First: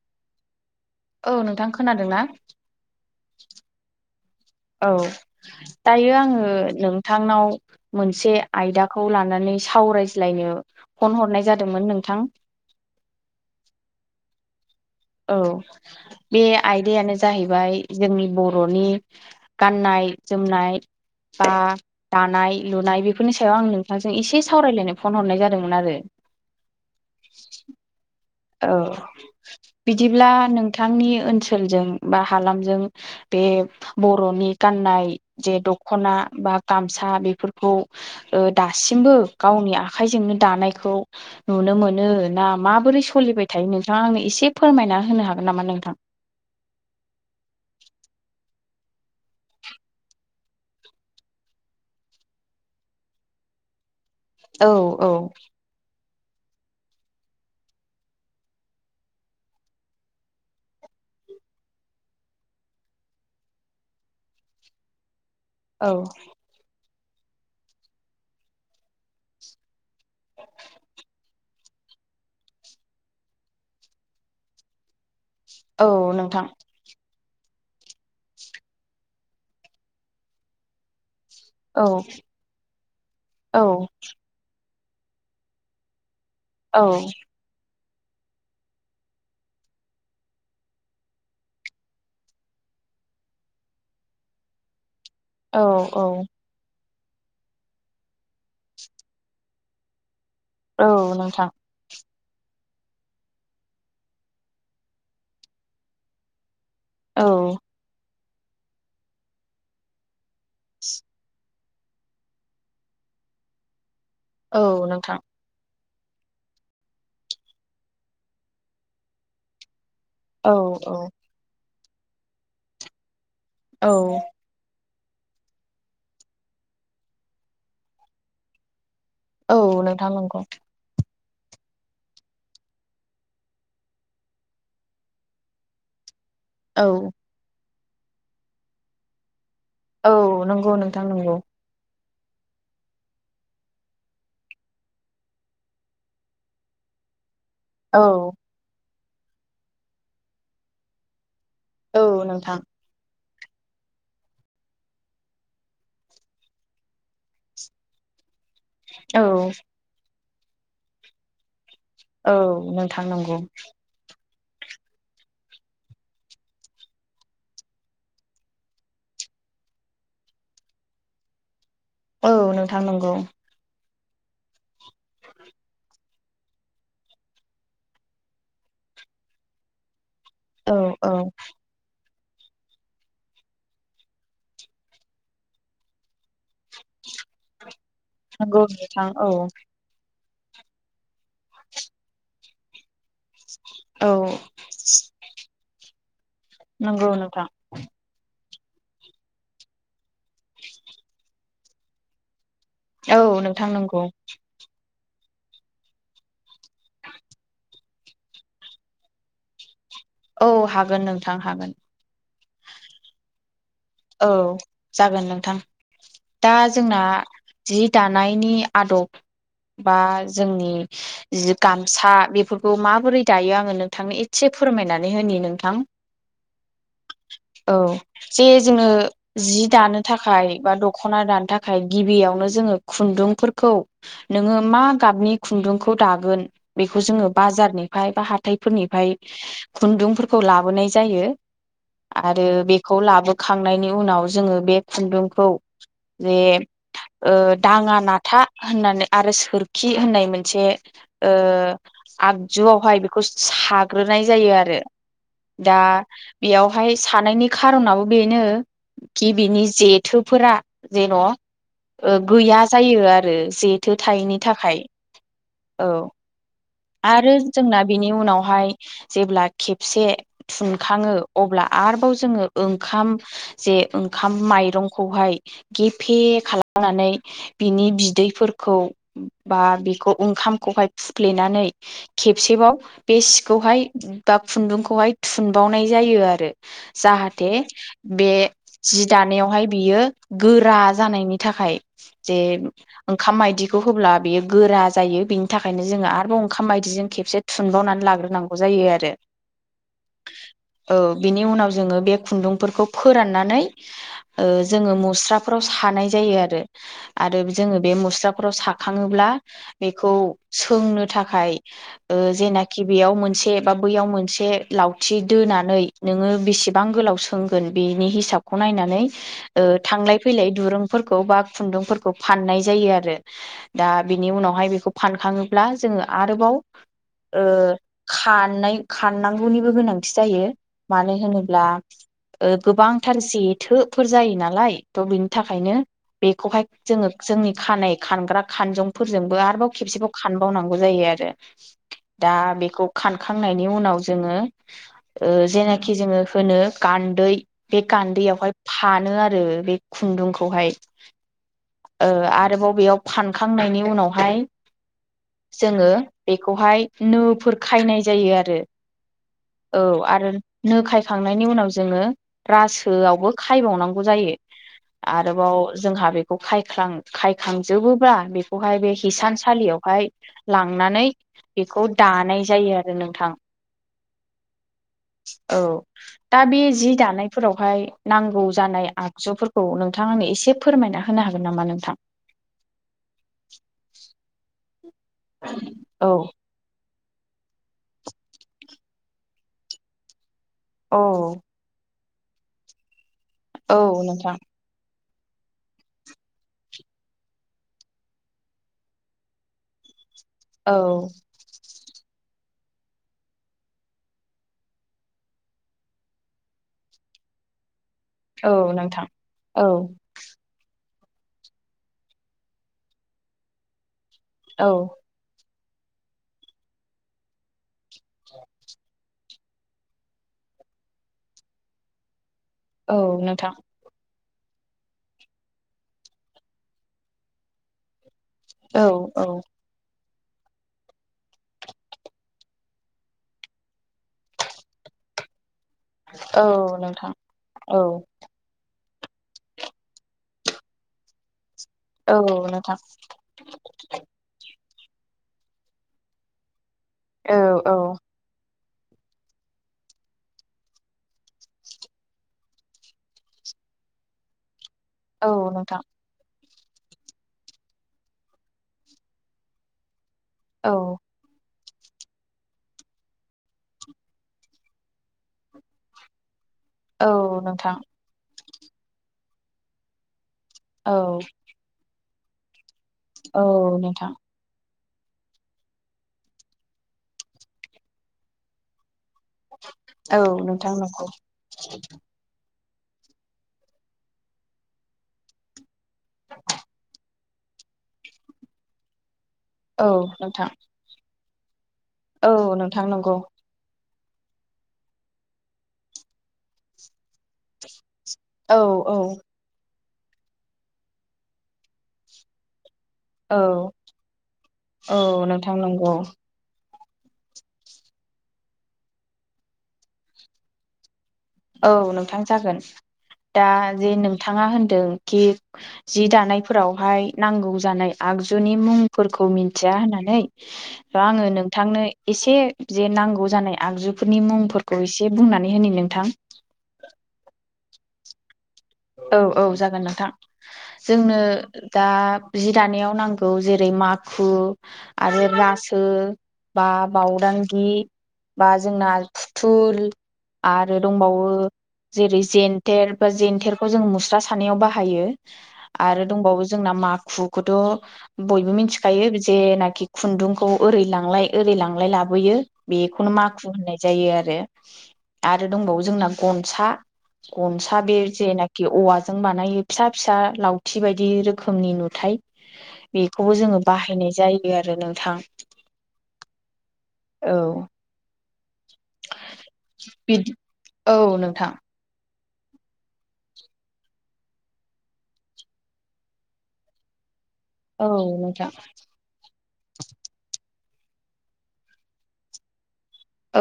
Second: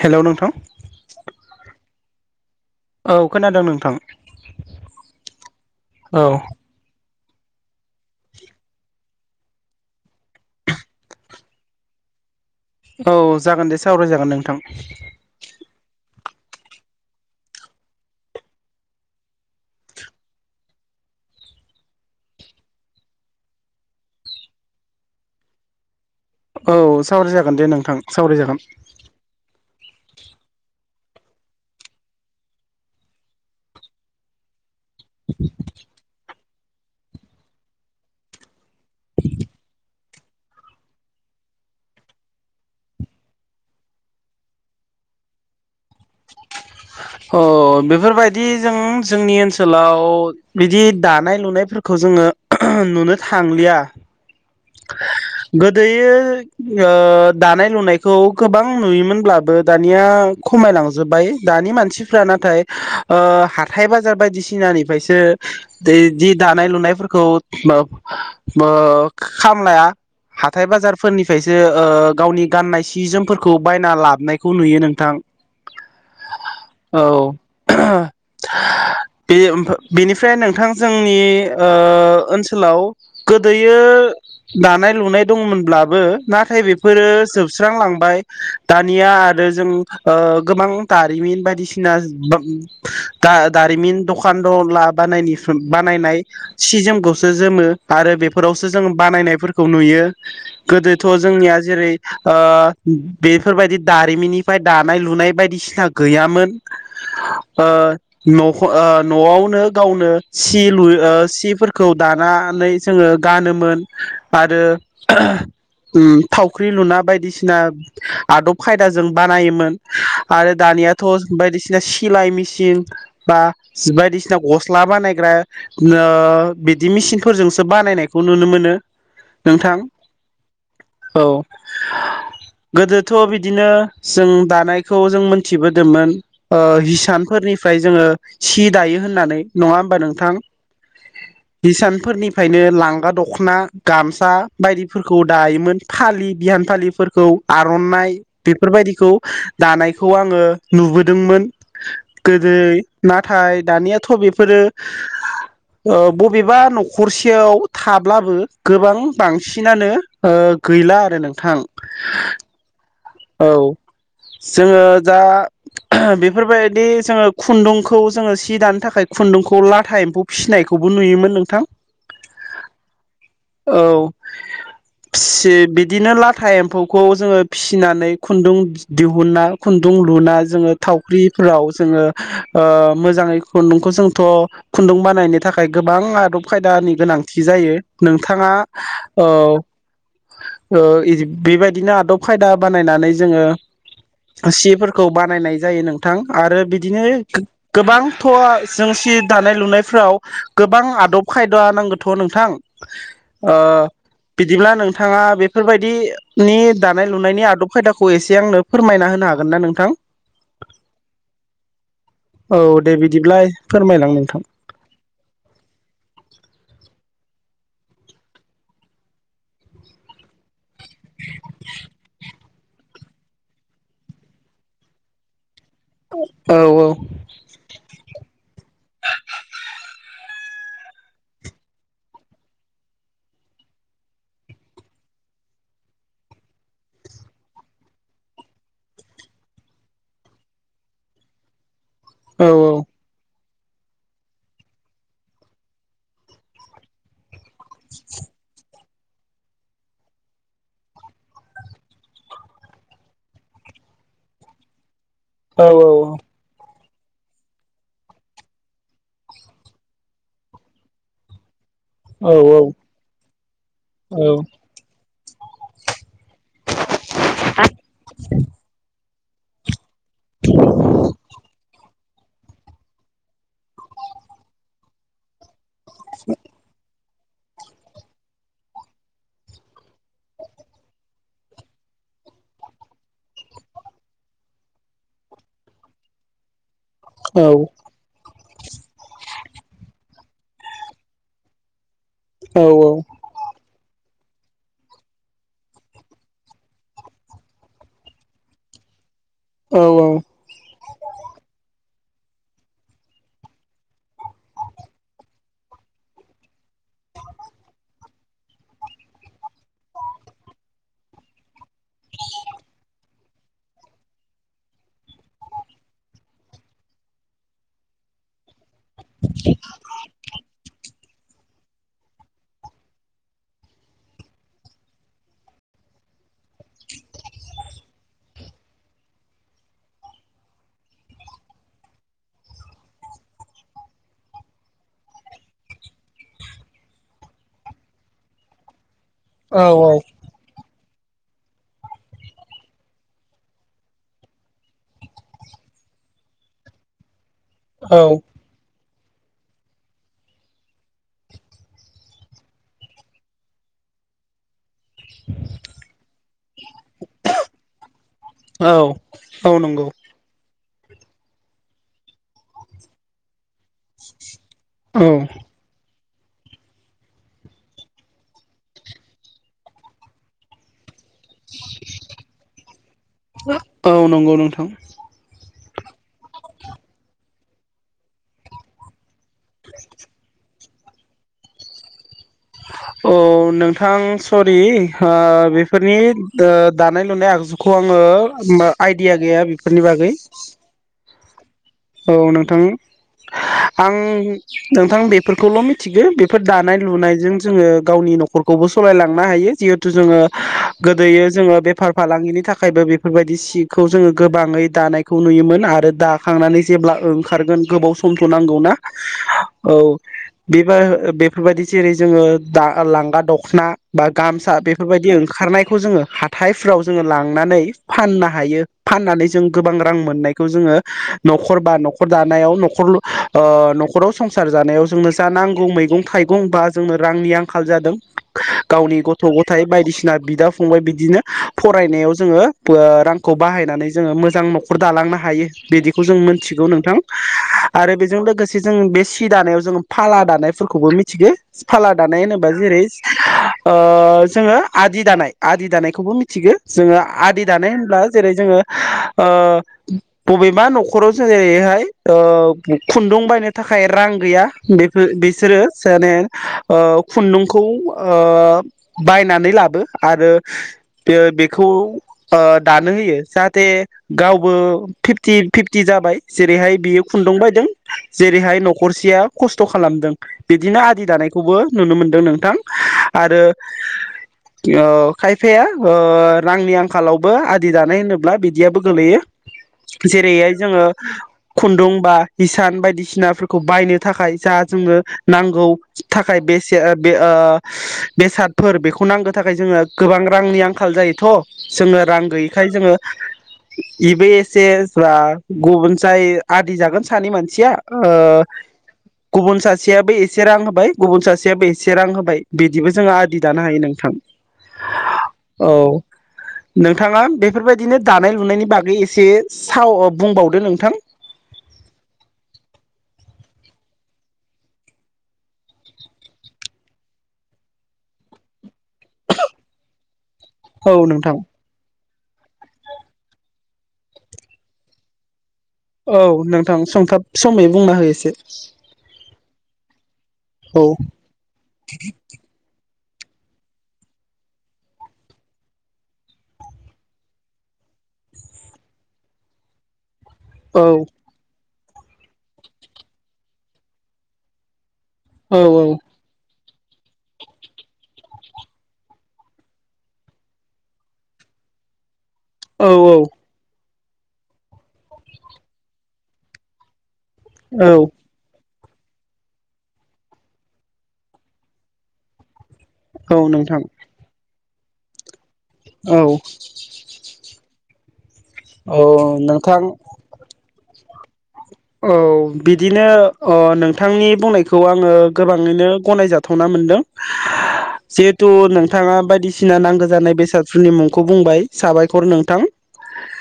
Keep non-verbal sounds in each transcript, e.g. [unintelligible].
Hello नोंथां। औ नोंथां खोनादों ना। औ खोनादों नोंथां औ दायो औ आङो नों नोंथांनाव मोनसे आयदाखौ लानानै सावरायज्लायनो फन हरनाय जादोंमोन नों थां। औ जागोन दे सावराय जागोन नोंथां। औ बे आयदायानो जाहैबाय जोंनि बर'नि गाननाय जोमनाय। बा दानाय लुनाय बेफोरनि सायाव आं नोंथांजों एसे सावरायलायनो फन हरनाय जादोंमोन आरो औ सावराय जागोन दे नोंथां सावराय औ बिदिब्ला नोंथांनि ओनसोलजों बा हालामजों बे बर'नि गाननाय जे दख'ना बा गामसा बेफोरखौ दासिमबो गावनि आखाइजोंनो दानायखौ नुनो मोनो ना माबोरै सलिबाय थायो नोंथाङा आंनो एसे फोरमायना होनो हागोन नामा नोंथां अ बेफोरबायदि जों जोंनि ओनसोलाव बिदि दानाय लुनायफोरखौ जो जोङो नुनो थांलिया औ औ गोदोयो [unintelligible] दानाय लुनायखौ गोबां नुयोमोनब्लाबो दानिया खमायलांजोबबाय दानि मानसिफ्रा नाथाय ओ हाथाय बाजार बायदिसिनानिफ्रायसो दै औ दि दानाय लुनायफोरखौ माब [unintelligible] खामलाया। हाथाय बाजारफोरनि फायसो ओ गावनि गाननाय सि जोमफोरखौ बायना लाबनायखौ नुयो नोंथां। औ नोंथां। औ बे [unintelligible] बेनिफ्राय नोंथां जोंनि ओ औ ओनसोलाव औ गोदोयो दानाय लुनाय दंमोनब्लाबो नाथाय औ बेफोरो जोबस्रांलां बाय दानिया आरो जों ओ गोबां दारिमिन बायदिसिना दा दारिमिन द'खान दन ला बानायनि औ [unintelligible] बानायनाय औ सि जोमखौसो जोमो आरो बेफोरावसो जों बानायनायफोरखौ नुयो औ गोदोथ' नोंथां जोंनिया जेरै ओ बेफोरबायदि दारिमिननिफ्राय दानाय लुनाय बायदिसिना गैयामोन। औ ओ न'खो ओ न'आवनो गावनो सि लु ओ सिफोरखौ दानानै जोङो ओ गानोमोन औ आरो नोंथां उम थावख्रि लुना बायदिसिना आदब खायदाजों बानायोमोन। औ आरो औ दानियाथ' बायदिसिना सिलाय मिसिन बा औ जि बायदिसिना गस्ला बानायग्रा नो बिदि मिसिनफोरजोंसो बानायनाय खौ नुनो मोनो। औ नोंथां नंगौ। औ गोदोथ' बिदिनो जों दानायखौ जों मोनथिबोदोंमोन। ओ औ हिसानफोरनिफ्राय जोङो सि दायो होननानै नङा होमबा नोंथां औ नंगौ नोंथां नंगौ हिसानफोरनिफ्रायनो लां गा दख'ना गामसा बायदिफोरखौ दायोमोन फालि बिहान फालिफोरखौ आर'नाइ औ बेफोरबायदिखौ दानायखौ आङो नुबोदोंमोन। औ नोंथां गोदोयो नाथ थाय दानियाथ' बेफोरो ओ बबेबा न'खरसेयाव थाब्लाबो गोबां औ बांसिनानो ओ गैला आरो नोंथां। औ नोंथां नंगौ। औ जोङो दा बेफोरबायदि जोङो खुन्दुंखौ जोङो सि दानो थाखाय खुन्दुंखौ लाथा एम्फौ फिसिनायखौ खौबो नुयोमोन नोंथां। औ नोंथां नंगौ। औ फिसि बिदिनो लाथा एम्फौखौ जोङो फिस फिनानै खुन्दुं दिहुनना खुन्दुं लुना जोङो औ औ थावख्रिफोराव जोङो ओ मोजाङै खुन्दुंखौ जोंथ' खुन्दुं बानायनो थाखाय गोबां आदब खायदानि गोनांथि जायो नोंथाङा नंगौ नोंथां ओ औ ओ इदि बेबायदिनो आदब खायदा बानायनानै जोङो औ सिफोरखौ बानायनाय जायो नोंथां। आरो बिदिनो नंगौ नोंथां गो-गोबांथ' जों सि दानाय लुनायफ्राव गोबां आदब खायदा नांगोथ' नोंथां। औ ओ नोंथां नंगौ बिदिब्ला नोंथाङा बेफोरबायदिनि दा नाय लुनायनि आदब खायदाखौ एसे आंनो फोरमायना होनो हागोन ना नोंथां? औ हागोन नोंथां हागोन औ दे बिदिब्ला फोरमायलां औ नोंथां जागोन नोंथां दा जोंना जि दानायनि आदब बा जोंनि गामसा बेफोरखौ माबोरै दायो आङो नोंथांनो एसे फोरमायनानै होनि नों औ औ औ जे जोङो जि दानो थाखाय बा दख'ना दानो थाखाय गिबियावनो जोङो खुन्दुंफोरखौ नोङो मा गाबनि खुन्दुंखौ दागोन बेखौ जोङो बाजारनिफ्राय बा हा खुन्दुं फोरखौ लाबोनाय जायो आरो औ बेखौ खांनायनि उनाव जोङो बे खुन्दुंखौ जे ओ दाङा नाथा होननानै आरो सोरखि होननाय मोनसे आगजुआवहाय बेखौ साग्रोनाय जायो आरो औ दा बेयावहाय सानायनि खारनाबो बेनो कि बेनि जेथोफोरा जेन' गैया औ जायो आरो जेथो औ थायैनि थाखाय औ आरो जोंना बेनि उनावहाय जेब्ला खेबसे थुनखाङो अब्ला आरोबाव जोङो ओंखाम जे ओंखाम माइरंखौहाय गेफे खालामनानै बिनि बिदैफोरखौ बा बिखौ ओंखामखौहाय फुफ्लेनानै खेबसेबाव बे सिखौहाय बा खुन्दुंखौहाय थुनबावनाय जायो आरो औ जाहाथे बे जि दान बेयो गोरा जानायनि थाखाय जे औ ओंखाम माइदिखौ होब्ला बेयो गोरा जायो बेनि थाखायनो जोङो आरोबाव ओंखाम बायदिजों खेबसे थुनबावनानै लाग्रोनांगौ जायो आरो औ बिनि उनाव जोङो बे खुन्दुंफोरखौ फोराननानै जोङो मुस्राफोराव सानाय जायो आरो आरो जोङो बे मुस्राफोराव साखाङोब्ला बेखौ सोंनो जेनाखि बेयाव मोनसे बा बैयाव मोनसे लाउथि दोननानै नोङो बेसेबां गोलाव सोंगोन बेनि हिसाबखौ नायनानै थांलाय फैलाय दुरुं फोरखौ बा खुन्दुंफोरखौ फाननाय जायो आरो दा बेनि उनावहाय बेखौ फानखाङोब्ला जोङो आरो बाव खारनाय खारनांगौनिबो गोनांथि जायो मानो होनोब्ला गोबांथार जेथोफोर जायो नालाय थ' बिनि थाखायनो बेखौहाय जोङो जोंनि खानाय खानग्रा खानजंफोरजोंबो आरोबाव औ खेबसेबाव खानबावनांगौ आरो दा बेखौ खानखांनायनि उनाव जोङो जेनाखि जोङो होनो गान्दै बे गान्दैयावहाय फानो आरो बे खुन्दुंखौहाय आरोबाव बेयाव फानखांनायनि उनावहाय जोङो बेखौहाय नोफोर खायनाय जायो आरो औ औ नंगौ आरो नो खायखांनायनि उनाव जोङो रासोआवबो खायबावनांगौ जायो औ आरोबाव जोंहा बे खायखांजोबोब्ला बेखौहाय बे हिसानसालियावहाय लांनानै बेखौ दानाय जायो आरो नोंथां औ नंगौ नोंथां औ दा बे जि दानायफोरावहाय नांगौ जानाय आ आगजुफोरखौ नोंथां आंनो एसे फोरमायना होनो हागोन नामा नोंथां औ नोंथां सरि ओ बेफोरनि औ दानाय लुनाय आगजुखौ आङो आइडिया गैया बेफोरनि बागै औ औ नोंथां औ आं नोंथां नोंथां बे बेफोरखौल' मिथिगो बेफोर दानाय लुनायजों जोङो गावनि नखरखौबो सलायलांनो हायो जिहेथु जोंङो औ गोदोयो जोंङो बेफार फालांगिनि थाखायबो बेफोरबायदि सिखौ जोङो गोबाङै दानायखौ नुयोमोन आरो दाखांनानै जेब्ला ओंखारगोन गोबाव समथ' औ नांगौना नोंथां औ बेबा ओ बेफोरबायदि जेरै जोंङो दा लांगा दखना बा गामसा औ बेफोरबायदि ओंखारनाय खौ जोंङो हाइथायफोराव जोंङो लांनानै फाननो हायो फाननानै जों गोबां रां मोननायखौ जोंङो नख'र बा नख'र दानायाव नख'र औ नोंथां ओ नख'राव संसार जानायाव जोंनो जा नांगौ मैगं थाइगं बा जोंनो रांनि आंखाल जादों औ गावनि गथ औ गथाय बायदिसि ना बिदा फंबाय बिदिनो फरायनायाव जोंङो ओ रांखौ बाहायनानै जोंङो मोजां नखर दालां नो हायो बिदिखौ जों मोनथिगौ नोंथां औ आरो बेजों लोगोसे जों बे सि दानायाव जोंङो फाला दानायफोरखौबो मिथिगो फाला औ दानाय होनोबा नोंथां जेरै ओ जोंङो आदि दानाय आदि दानायखौबो मिथिगो जोंङो औ आदि दानाय औ होनब्ला जेरै जोंङो ओ बबेबा न खराव जेरैहाय ओ खुन्दुं बायनो थाखाय रां गैया बेफोर औ बिसोरो नोंथां जाने ओ खुन्दुंखौ ओ बायनानै लाबो आरो औ बे बे खौ ओ दानो होयो जाहाथे गावबो फिफ्टि फिफ्टि जाबाय जेरैहाय बियो औ खुन्दुं बायदों नोंथां जेरैहाय नखरसेया खस्थ खालामदों बिदिनो आदि औ दानायखौबो नुनो मोनदों नोंथां आरो औ नोंथां ओ खायफाया ओ रांनि आंखालावबो आदि दानाय होनोब्ला बिदियाबो गोलैयो [inaudible] जैरैहाय नोंथां जोङो नंगौ खुन्दुं बा हि सान बायदिसिनाफोरखौ बायनो थाखाय जा जोंनो नांगौ थाखाय बेसे बे ओ बेसादफोर बेखौ नांगोन थाखाय जोंङो औ गोबां नोंथां रांनि आंखाल जायोथ' जोंङो रां औ गैयैखाय नोंथां जोंङो नंगौ नैबे एसे जा गुबुन जाय आदि जागोन सानै मानसिया ओ औ औ गुबुन सा सेयाबो एसे रां होबाय गुबुन सासेयाबो एसे रां होबाय बि दिबो जोङा आदि औ दानो हायो नोंथां औ नोंथां नंगौ औ नोंथाङा बेफोरबायदिनो दानाय लुनायनि बागै एसे साव बुंबावदो नोंथां औ नोंथां जागोन दा जे नोंथाङा होनदों खि जि दानायफोरावहाय नांगौ जानाय आ आगजुनि मुंफोरखौ मिनथिया होननानै औ दा आंङो नोंथां नोंथांनो एसे जे नांगौ जानाय आगजुफोरनि मुंफोरखौ एसे बुंनानै होनि नों औ नोंथां संथाब समै बुंना हो एसे औ औ जागोन नोंथां औ जोंनो दा जि दानायाव नां गौ जेरै माखु आरो रासो बा बावदांगि बा जोंना फुथुल आरो औ दंबावो जेरै जेन्थेर बा जेन्थेरखौ जों मुस्रा सानायाव बाहायो आरो दंबावो जोंना माखुखौथ' बयबो मिथिखायो जेनाखि खुन्दुंखौ ओरै लांलाय ओरै लांलाय लाबोयो औ बेखौनो माखु होननाय जायो आरो आरो दंबावो जोंना गनसा गनसा बे जे ना खि औवाजों बानायो फिसा फिसा लावथि बायदि रोखोमनि नुथाय औ बेखौबो जोङो नोंथां बाहायनाय जायो आरो नोंथां औ औ औ नोंथां। बिदि औ नोंथां औ बिदिनो नोंथांनि बुंनायखौ आङो गोबाङैनो गनाय जाथावना मोनदों। औ नोंथां जिहेथु नोंथाङा बायदिसिना नांगौ जानाय बेसाद फोरनि मुंखौ बुंबाय साबायखर नोंथां।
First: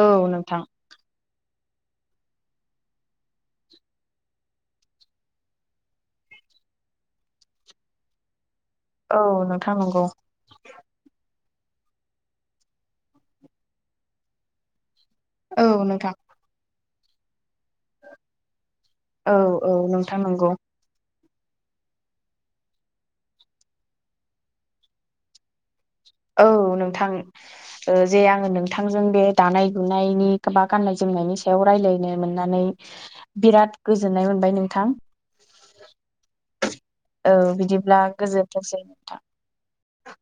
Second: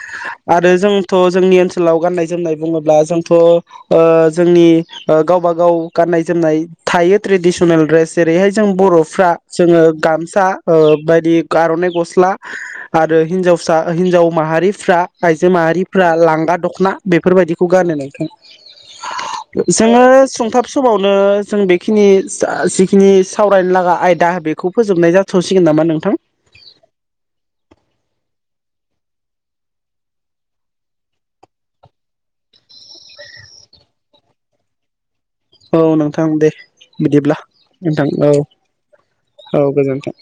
औ नोंथां। आरो जोंथ' जोंनि ओनसोलाव गाननाय जोमनाय बुङोब्ला जों जोंनि गावबा गाव गाननाय जोमनाय थायो ट्रेडिसनेल द्रेस जेरैहाय जों औ बर'फ्रा नोंथां जोङो नंगौ गामसा बायदि आरनाइ गस्ला आरो हिन्जावसा हिन्जाव माहारिफ्रा आयजो औ माहारिफ्रा नोंथां लांगा दख'ना बेफोर बायदिखौ नोंथां। औ औ जोङो नोंथां नंगौ सुंथाब समावनो। जों बेखिनि जिखिनि सावरायनो लागा आयदा बेखौ फोजोबनाय जाथ'सिगोन नामा नों औ नोंथां जे आं नोंथांजों बे दानाय लुनायनि बा गाननाय जोमनायनि सायाव रायलायनो मोननानै बिराद गोजोननाय मोनबाय नोंथां। औ नोंथां दे औ बिदिब्ला बिदिब्ला नोंथां औ। गोजोनथोंसै नोंथां। औ गोजोन्थों।